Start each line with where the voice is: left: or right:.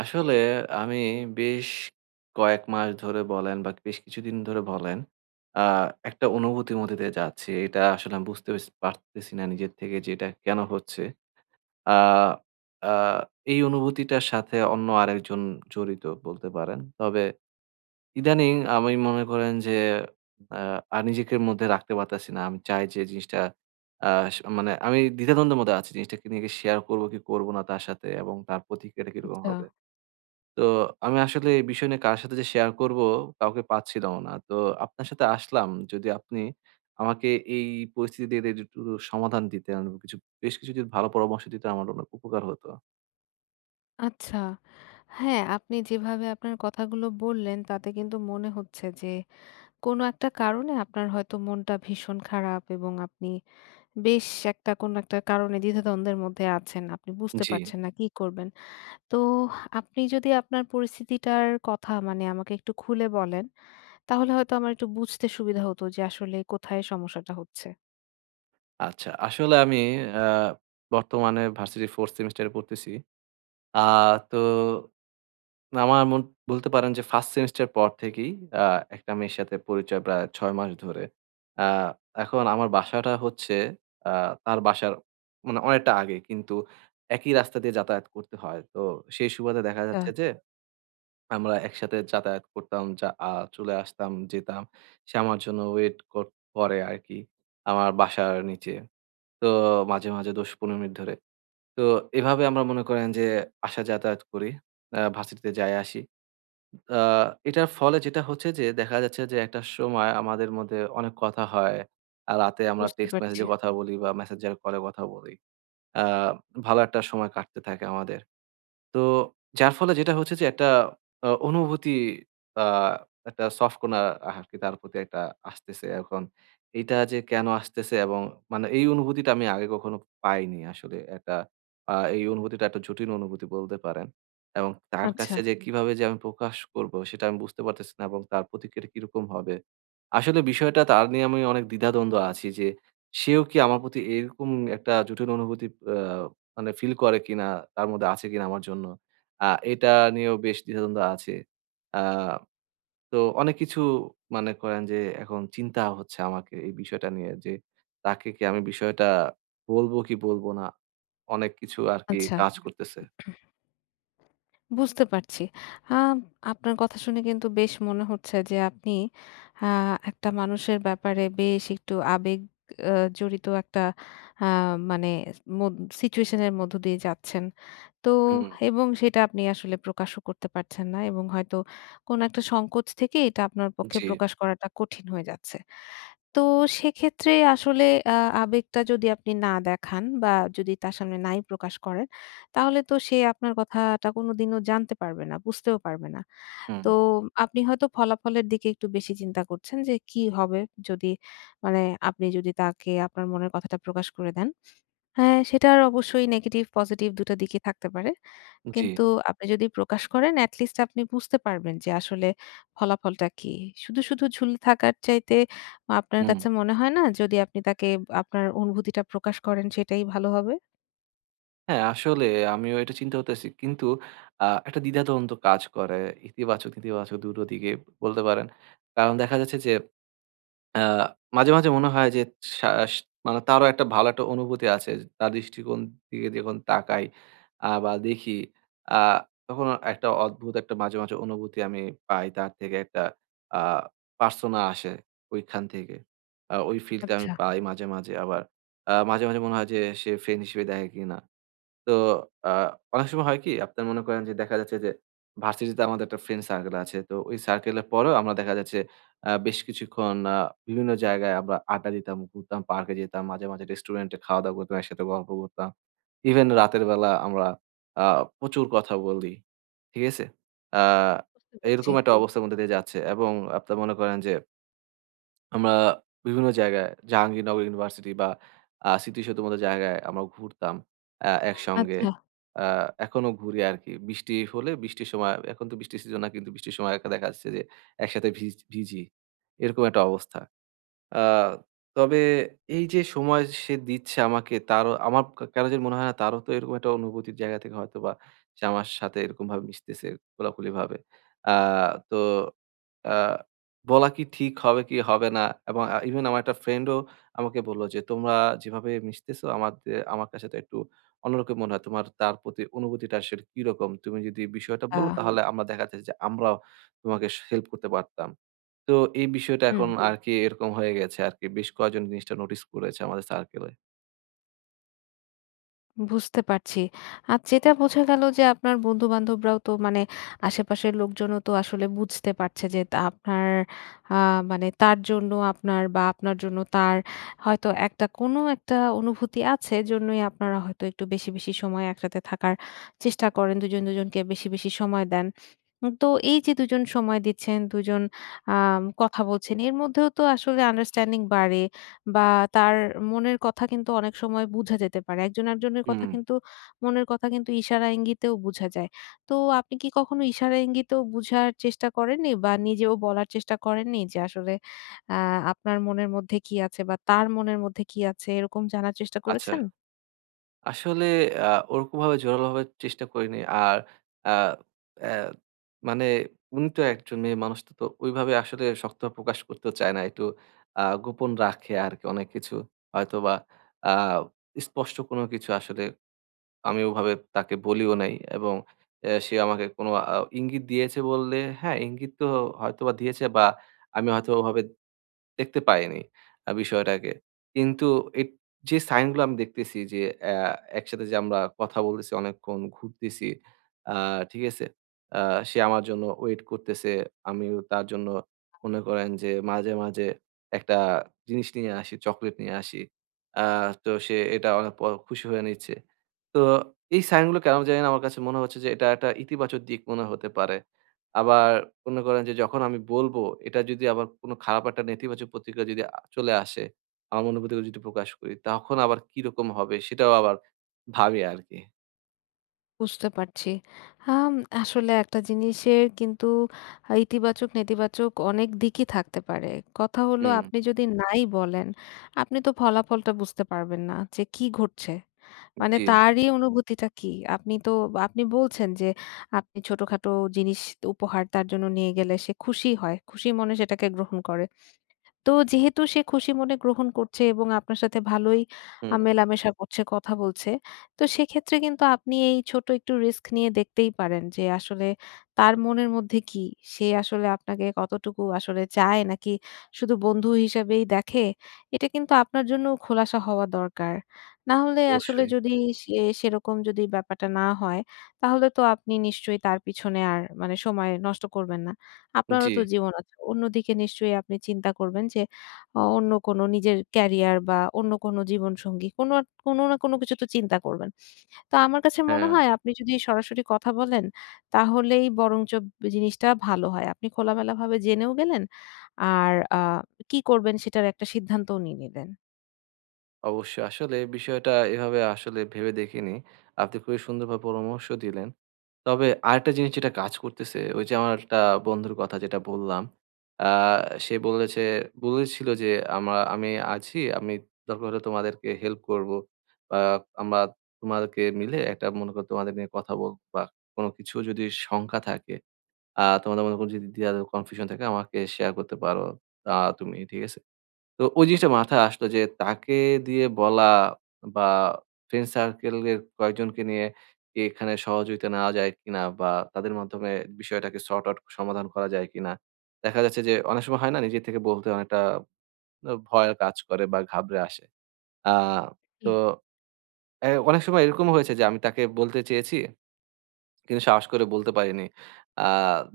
right: আসলে আমি বেশ কয়েক মাস ধরে বলেন বা বেশ কিছুদিন ধরে বলেন, আ একটা অনুভূতির মধ্যে দিয়ে যাচ্ছি। এটা আসলে আমি বুঝতে পেরেছি পারতেছি না নিজের থেকে যে এটা কেন হচ্ছে। আ আ এই অনুভূতিটার সাথে অন্য আরেকজন জড়িত বলতে পারেন। তবে ইদানিং আমি মনে করেন যে আ আর নিজেকে মধ্যে রাখতে পারতেছি না। আমি চাই যে জিনিসটা আ স মানে আমি দ্বিধাদ্বন্দ্বের মধ্যে আছি। জিনিসটাকে নিয়ে শেয়ার করব কি করব না তার সাথে এবং তার প্রতিক্রিয়াটা কিরকম
left: আচ্ছা,
right: হবে। তো আমি আসলে এই বিষয় নিয়ে কার সাথে যে শেয়ার করব কাউকে পাচ্ছিলাম না। তো আপনার সাথে আসলাম। যদি আপনি আমাকে এই পরিস্থিতি দিয়ে দিয়ে একটু সমাধান দিতেন, কিছু বেশ কিছু যদি ভালো পরামর্শ দিতেন আমার অনেক উপকার হতো।
left: আচ্ছা। হ্যাঁ, আপনি যেভাবে আপনার কথাগুলো বললেন তাতে কিন্তু মনে হচ্ছে যে কোনো একটা কারণে আপনার হয়তো মনটা ভীষণ খারাপ, এবং আপনি বেশ একটা কোনো একটা কারণে দ্বিধাদ্বন্দ্বের মধ্যে আছেন। আপনি বুঝতে
right: জি।
left: পারছেন না কি করবেন। তো আপনি যদি আপনার পরিস্থিতিটার কথা মানে আমাকে একটু খুলে বলেন, তাহলে হয়তো আমার একটু বুঝতে সুবিধা হতো যে আসলে কোথায় সমস্যাটা হচ্ছে।
right: আচ্ছা। আসলে আমি আ বর্তমানে ভার্সিটির 4th সেমিস্টারে পড়তেছি। আ তো না, আমার মন বলতে পারেন যে 1st সেমেস্টার পর থেকেই আ একটা মেয়ের সাথে পরিচয় প্রায় ৬ মাস ধরে। আ এখন আমার বাসাটা হচ্ছে আ তার বাসার মানে অনেকটা আগে কিন্তু একই রাস্তা দিয়ে যাতায়াত করতে হয়। তো সেই সুবাদে দেখা
left: আচ্ছা।
right: যাচ্ছে যে আমরা একসাথে যাতায়াত করতাম, যা আ চলে আসতাম, যেতাম। সে আমার জন্য ওয়েট করে আরকি আমার বাসার নিচে। তো মাঝে মাঝে ১০-১৫ মিনিট ধরে। তো এভাবে আমরা মনে করেন যে আসা যাতায়াত করি। ভার্সিটিতে যাই আসি। আ এটার ফলে যেটা হচ্ছে যে দেখা যাচ্ছে যে একটা সময় আমাদের মধ্যে অনেক কথা হয়। রাতে আমরা
left: বুঝতে
right: টেক্সট
left: পারছি।
right: মেসেজে কথা বলি বা মেসেঞ্জার কলে কথা বলি। আ ভালো একটা সময় কাটতে থাকে আমাদের। তো যার ফলে যেটা হচ্ছে যে একটা আ অনুভূতি আ একটা সফট কর্নার আরকি তার প্রতি একটা আসতেছে। এখন এইটা যে কেন আসতেছে এবং মানে এই অনুভূতিটা আমি আগে কখনো পাইনি আসলে। একটা আ এই অনুভূতিটা একটা জটিল অনুভূতি বলতে পারেন। এবং তার
left: আচ্ছা,
right: কাছে যে হুম। কিভাবে যে আমি প্রকাশ করব সেটা আমি বুঝতে পারতেছি না এবং তার প্রতিক্রিয়া কিরকম হবে। আসলে বিষয়টা তার নিয়ে আমি অনেক দ্বিধাদ্বন্দ্ব আছি যে সেও কি আমার প্রতি এরকম একটা জটিল অনুভূতি আ মানে ফিল করে কিনা, তার মধ্যে আছে কিনা আমার জন্য। আ এটা নিয়েও বেশ দ্বিধাদ্বন্দ্ব আছে। আ তো অনেক কিছু মনে করেন যে এখন চিন্তা হচ্ছে আমাকে এই বিষয়টা নিয়ে যে তাকে কি আমি বিষয়টা বলব কি বলবো না? অনেক কিছু আরকি
left: আচ্ছা।
right: কাজ করতেছে।
left: বুঝতে পারছি। আম আপনার কথা শুনে কিন্তু বেশ মনে হচ্ছে যে আপনি আ একটা মানুষের ব্যাপারে বেশ একটু আবেগ আ জড়িত একটা আ মানে মো সিচুয়েশন এর মধ্য দিয়ে যাচ্ছেন। তো
right: হুম,
left: এবং সেটা আপনি আসলে প্রকাশও করতে পারছেন না, এবং হয়তো কোনো একটা সংকোচ থেকে এটা আপনার পক্ষে
right: জি,
left: প্রকাশ করাটা কঠিন হয়ে যাচ্ছে। তো সেক্ষেত্রে আসলে আ আবেগটা যদি আপনি না দেখান, বা যদি তার সামনে নাই প্রকাশ করেন, তাহলে তো সে আপনার কথাটা কোনোদিনও জানতে পারবে না, বুঝতেও পারবে না।
right: হুম,
left: তো আপনি হয়তো ফলাফলের দিকে একটু বেশি চিন্তা করছেন যে কি হবে যদি, মানে, আপনি যদি তাকে আপনার মনের কথাটা প্রকাশ করে দেন। হ্যাঁ, সেটার অবশ্যই নেগেটিভ, পজিটিভ ২ টা দিকই থাকতে পারে।
right: জি,
left: কিন্তু আপনি যদি প্রকাশ করেন, at least আপনি বুঝতে পারবেন যে আসলে ফলাফলটা কি। শুধু, শুধু ঝুলে থাকার চাইতে আপনার
right: হুম।
left: কাছে মনে হয় না যদি আপনি তাকে আপনার অনুভূতিটা প্রকাশ করেন সেটাই ভালো হবে?
right: হ্যাঁ, আসলে আমিও এটা চিন্তা করতেছি। কিন্তু একটা দ্বিধাদ্বন্দ্ব কাজ করে ইতিবাচক, নেতিবাচক দুটো দিকে বলতে পারেন। কারণ দেখা যাচ্ছে যে আ মাঝে মাঝে মনে হয় যে শাস মানে তারও একটা ভালো একটা অনুভূতি আছে। তার দৃষ্টিকোণ থেকে যখন তাকাই বা দেখি আ তখন একটা অদ্ভুত একটা মাঝে মাঝে অনুভূতি আমি পাই। তার থেকে একটা আ পার্সোনা আসে ওইখান থেকে। ওই ফিলটা আমি
left: আচ্ছা।
right: পাই মাঝে মাঝে আবার মাঝে মাঝে মনে হয় যে সে ফ্রেন্ড হিসেবে দেখে কিনা। তো আ অনেক সময় হয় কি? আপনার মনে করেন যে দেখা যাচ্ছে যে ভার্সিটিতে আমাদের একটা ফ্রেন্ড সার্কেল আছে। তো ওই সার্কেলের পরেও আমরা দেখা যাচ্ছে বেশ কিছুক্ষণ বিভিন্ন জায়গায় আমরা আড্ডা দিতাম, ঘুরতাম, পার্কে যেতাম, মাঝে মাঝে রেস্টুরেন্টে খাওয়া-দাওয়া করতাম, একসাথে গল্প করতাম। ইভেন রাতের বেলা আমরা আ প্রচুর কথা বলি। ঠিক আছে? আ
left: বুঝতে পারছি।
right: এরকম একটা জি। অবস্থার মধ্যে দিয়ে যাচ্ছে এবং আপনার মনে করেন যে আমরা বিভিন্ন জায়গায় জাহাঙ্গীরনগর ইউনিভার্সিটি বা স্মৃতিসৌধের মতো জায়গায় আমরা ঘুরতাম একসঙ্গে।
left: আচ্ছা,
right: হুম। আ এখনো ঘুরি আরকি। বৃষ্টি হলে বৃষ্টির সময় এখন তো বৃষ্টির সিজন না কিন্তু বৃষ্টির সময় একটা দেখা যাচ্ছে যে একসাথে ভিজি। এরকম একটা অবস্থা। আ তবে এই যে সময় সে দিচ্ছে আমাকে তারও আমার কেন জানি মনে হয় না তারও তো এরকম একটা অনুভূতির জায়গা থেকে হয়তোবা সে আমার সাথে এরকমভাবে মিশতেছে খোলাখুলিভাবে। আ তো আ বলা কি ঠিক হবে কি হবে না এবং ইভেন আমার একটা ফ্রেন্ডও আমাকে বলল যে, "তোমরা যেভাবে মিশতেছো আমার কাছে তো একটু অন্যরকম মনে হয়। তোমার তার প্রতি অনুভূতিটা আসলে কিরকম? তুমি যদি বিষয়টা
left: আ
right: বলো হুম। তাহলে আমরা দেখা যাচ্ছে যে আমরাও তোমাকে হেল্প করতে পারতাম।" তো এই বিষয়টা
left: হুম।
right: এখন হুম। আরকি এরকম হয়ে গেছে আরকি। বেশ কয়েকজন জিনিসটা নোটিস করেছে আমাদের সার্কেলে।
left: বুঝতে পারছি। আর যেটা বোঝা গেল যে আপনার বন্ধু-বান্ধবরাও তো, মানে আশেপাশের লোকজনও তো আসলে বুঝতে পারছে যে তা আপনার আ মানে তার জন্য আপনার, বা আপনার জন্য তার হয়তো একটা কোনো একটা অনুভূতি আছে জন্যই আপনারা হয়তো একটু বেশি, বেশি সময় একসাথে থাকার চেষ্টা করেন। দুজন, দুজনকে বেশি, বেশি সময় দেন। তো এই যে দুজন সময় দিচ্ছেন, দুজন কথা বলছেন, এর মধ্যেও তো আসলে আন্ডারস্ট্যান্ডিং বাড়ে। বা তার মনের কথা কিন্তু অনেক সময় বুঝা যেতে পারে। একজন আরেকজনের কথা
right: হুম,
left: কিন্তু, মনের কথা কিন্তু ইশারা ইঙ্গিতেও বুঝা যায়। তো আপনি কি কখনো ইশারা ইঙ্গিতেও বুঝার চেষ্টা করেননি, বা নিজেও বলার চেষ্টা করেননি যে আসলে আ আপনার মনের মধ্যে কি আছে, বা তার মনের মধ্যে কি আছে, এরকম জানার চেষ্টা
right: আচ্ছা।
left: করেছেন?
right: আসলে আ ওরকমভাবে জোরালোভাবে চেষ্টা করিনি। আর আ অ্যা মানে উনি তো একজন মেয়ে মানুষ তো, তো ওইভাবে আসলে শক্তভাবে প্রকাশ করতেও চায় না। একটু গোপন রাখে আরকি অনেক কিছু। হয়তোবা আ স্পষ্ট কোনো কিছু আসলে আমি ওভাবে তাকে বলিও নাই এবং সে আমাকে কোনো আ ইঙ্গিত দিয়েছে বললে হ্যাঁ, ইঙ্গিত তো হয়তোবা দিয়েছে বা আমি হয়তো ওভাবে দেখতে পাইনি বিষয়টাকে। কিন্তু এট যে সাইন গুলো আমি দেখতেছি যে একসাথে যে আমরা কথা বলতেছি অনেকক্ষণ, ঘুরতেছি, আ ঠিক আছে? আ সে আমার জন্য ওয়েট করতেছে। আমিও তার জন্য মনে করেন যে মাঝে মাঝে একটা জিনিস নিয়ে আসি, চকোলেট নিয়ে আসি। আ তো সে এটা অনেক প খুশি হয়ে নিচ্ছে। তো এই সাইন গুলো কেন জানি না আমার কাছে মনে হচ্ছে যে এটা একটা ইতিবাচক দিক মনে হতে পারে। আবার মনে করেন যে যখন আমি বলব, এটা যদি আবার কোন খারাপ একটা নেতিবাচক প্রতিক্রিয়া যদি চলে আসে, আমার অনুভূতিগুলো যদি প্রকাশ করি, তখন আবার কিরকম হবে সেটাও আবার ভাবি আরকি।
left: বুঝতে পারছি। আম আসলে একটা জিনিসের কিন্তু ইতিবাচক, নেতিবাচক অনেক দিকই থাকতে পারে। কথা হলো,
right: হুম,
left: আপনি যদি নাই বলেন, আপনি তো ফলাফলটা বুঝতে পারবেন না যে কি ঘটছে। মানে
right: জি,
left: তারই অনুভূতিটা কি? আপনি তো, আপনি বলছেন যে আপনি ছোটখাটো জিনিস, উপহার তার জন্য নিয়ে গেলে সে খুশি হয়। খুশি মনে সেটাকে গ্রহণ করে। তো যেহেতু সে খুশি মনে গ্রহণ করছে, এবং আপনার সাথে ভালোই
right: হুম,
left: মেলামেশা করছে, কথা বলছে। তো সেক্ষেত্রে কিন্তু আপনি এই ছোট একটু রিস্ক নিয়ে দেখতেই পারেন যে আসলে তার মনের মধ্যে কি? সে আসলে আপনাকে কতটুকু আসলে চায়, নাকি শুধু বন্ধু হিসাবেই দেখে? এটা কিন্তু আপনার জন্যও খোলাসা হওয়া দরকার। না হলে আসলে
right: অবশ্যই।
left: যদি সে, সেরকম যদি ব্যাপারটা না হয়, তাহলে তো আপনি নিশ্চয়ই তার পিছনে আর, মানে, সময় নষ্ট করবেন না। আপনারও
right: জি,
left: তো জীবন আছে। অন্যদিকে নিশ্চয়ই আপনি চিন্তা করবেন যে অন্য কোনো নিজের ক্যারিয়ার, বা অন্য কোনো জীবনসঙ্গী, কোনো কোনো না কোনো কিছু তো চিন্তা করবেন। তো আমার কাছে মনে
right: হ্যাঁ,
left: হয় আপনি যদি সরাসরি কথা বলেন, তাহলেই বরঞ্চ জিনিসটা ভালো হয়। আপনি খোলামেলাভাবে জেনেও গেলেন, আর কি করবেন সেটার একটা সিদ্ধান্তও নিয়ে নিলেন।
right: অবশ্যই। আসলে বিষয়টা এভাবে আসলে ভেবে দেখিনি। আপনি খুবই সুন্দরভাবে পরামর্শ দিলেন। তবে আরেকটা জিনিস যেটা কাজ করতেছে, ওই যে আমার একটা বন্ধুর কথা যেটা বললাম। আ সে বলেছিল যে, "আমি আছি, আমি দরকার হলে তোমাদেরকে হেল্প করব। বা আমরা তোমাদেরকে মিলে একটা মনে করো তোমাদের নিয়ে কথা বলব বা কোন কিছু যদি শঙ্কা থাকে, তোমাদের মধ্যে যদি দ্বিধা কনফিউশন থাকে আমাকে শেয়ার করতে পারো আ তুমি।" ঠিক আছে? তো ওই জিনিসটা মাথায় আসলো যে তাকে দিয়ে বলা বা ফ্রেন্ড সার্কেল এর কয়েকজনকে নিয়ে কি এখানে সহযোগিতা নেওয়া যায় কিনা বা তাদের মাধ্যমে বিষয়টাকে সর্ট আউট সমাধান করা যায় কিনা। দেখা যাচ্ছে যে অনেক সময় হয় না নিজে থেকে বলতে অনেকটা ভয় কাজ করে বা ঘাবড়ে আসে। আ
left: জি,
right: তো এ অনেক সময় এরকমও হয়েছে যে আমি তাকে বলতে চেয়েছি কিন্তু সাহস করে বলতে পারিনি। আ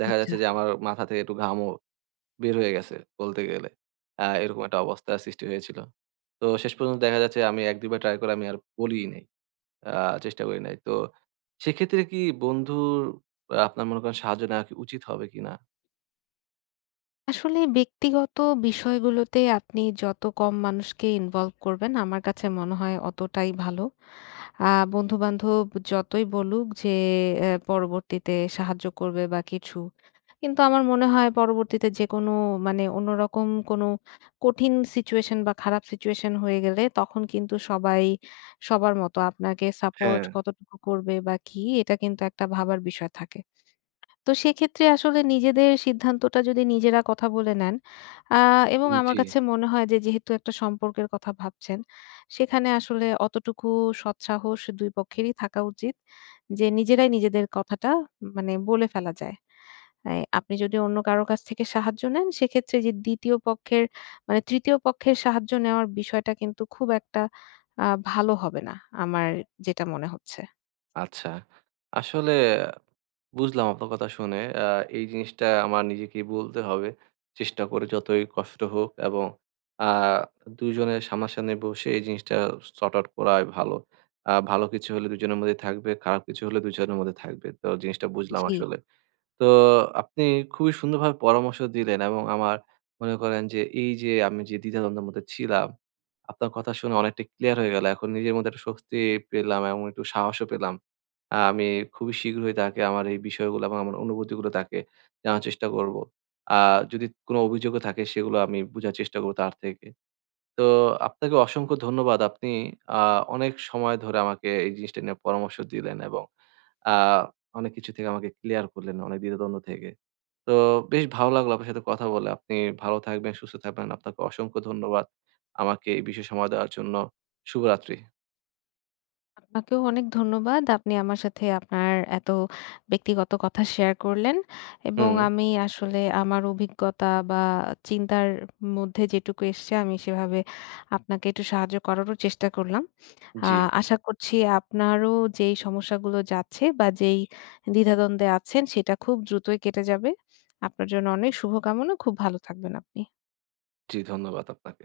right: দেখা
left: আচ্ছা।
right: যাচ্ছে যে আমার মাথা থেকে একটু ঘামও বের হয়ে গেছে বলতে গেলে। এরকম একটা অবস্থা সৃষ্টি হয়েছিল। তো শেষ পর্যন্ত দেখা যাচ্ছে আমি ১-২ বার ট্রাই করে আর বলিই নাই। আ চেষ্টা করি নাই। তো সেক্ষেত্রে কি বন্ধুর আপনার মনে করেন সাহায্য নেওয়া কি উচিত হবে কিনা?
left: আসলে ব্যক্তিগত বিষয়গুলোতে আপনি যত কম মানুষকে ইনভলভ করবেন, আমার কাছে মনে হয় অতটাই ভালো। আ বন্ধু-বান্ধব যতই বলুক যে এ, পরবর্তীতে সাহায্য করবে বা কিছু। কিন্তু আমার মনে হয় পরবর্তীতে যেকোনো, মানে অন্যরকম কোনো কঠিন সিচুয়েশন বা খারাপ সিচুয়েশন হয়ে গেলে তখন কিন্তু সবাই, সবার মতো আপনাকে সাপোর্ট
right: হ্যাঁ।
left: কতটুকু করবে বা কি, এটা কিন্তু একটা ভাবার বিষয় থাকে। তো সেক্ষেত্রে আসলে নিজেদের সিদ্ধান্তটা যদি নিজেরা কথা বলে নেন, আ এবং
right: উম
left: আমার
right: জি।
left: কাছে মনে হয় যে যেহেতু একটা সম্পর্কের কথা ভাবছেন, সেখানে আসলে অতটুকু সৎসাহস ২ পক্ষেরই থাকা উচিত যে নিজেরাই নিজেদের কথাটা, মানে, বলে ফেলা যায়। অ্যা আপনি যদি অন্য কারো কাছ থেকে সাহায্য নেন, সেক্ষেত্রে যে ২য় পক্ষের, মানে ৩য় পক্ষের সাহায্য নেওয়ার বিষয়টা কিন্তু খুব একটা ভালো হবে না, আমার যেটা মনে হচ্ছে।
right: আচ্ছা। আসলে বুঝলাম আপনার কথা শুনে। এই জিনিসটা আমার নিজেকেই বলতে হবে। চেষ্টা করে যতই কষ্ট হোক এবং আ ২ জনের সামনাসামনি বসে এই জিনিসটা সর্ট আউট করাই ভালো। ভালো কিছু হলে ২ জনের মধ্যেই থাকবে, খারাপ কিছু হলে ২ জনের মধ্যে থাকবে। তো জিনিসটা বুঝলাম
left: জি।
right: আসলে। তো আপনি খুবই সুন্দরভাবে পরামর্শ দিলেন এবং আমার মনে করেন যে এই যে আমি যে দ্বিধাদ্বন্দ্বের মধ্যে ছিলাম, আপনার কথা শুনে অনেকটা ক্লিয়ার হয়ে গেল। এখন নিজের মধ্যে একটা স্বস্তি পেলাম এবং একটু সাহসও পেলাম। আমি খুবই শীঘ্রই তাকে আমার এই বিষয়গুলো এবং আমার অনুভূতিগুলো তাকে জানার চেষ্টা করব। আ যদি কোনো অভিযোগও থাকে সেগুলো আমি বুঝার চেষ্টা করব তার থেকে। তো আপনাকে অসংখ্য ধন্যবাদ। আপনি আ অনেক সময় ধরে আমাকে এই জিনিসটা নিয়ে পরামর্শ দিলেন এবং আ অনেক কিছু থেকে আমাকে ক্লিয়ার করলেন, অনেক দ্বিধাদ্বন্দ্ব থেকে। তো বেশ ভালো লাগলো আপনার সাথে কথা বলে। আপনি ভালো থাকবেন, সুস্থ থাকবেন। আপনাকে অসংখ্য ধন্যবাদ আমাকে এই বিষয়ে সময় দেওয়ার জন্য। শুভরাত্রি।
left: আপনাকেও অনেক ধন্যবাদ। আপনি আমার সাথে আপনার এত ব্যক্তিগত কথা শেয়ার করলেন, এবং
right: হুম,
left: আমি আসলে আমার অভিজ্ঞতা বা চিন্তার মধ্যে যেটুকু এসছে, আমি সেভাবে আপনাকে একটু সাহায্য করারও চেষ্টা করলাম। আ
right: জি,
left: আশা করছি আপনারও যেই সমস্যাগুলো যাচ্ছে, বা যেই দ্বিধাদ্বন্দ্বে আছেন সেটা খুব দ্রুতই কেটে যাবে। আপনার জন্য অনেক শুভকামনা। খুব ভালো থাকবেন আপনি।
right: জি ধন্যবাদ আপনাকে।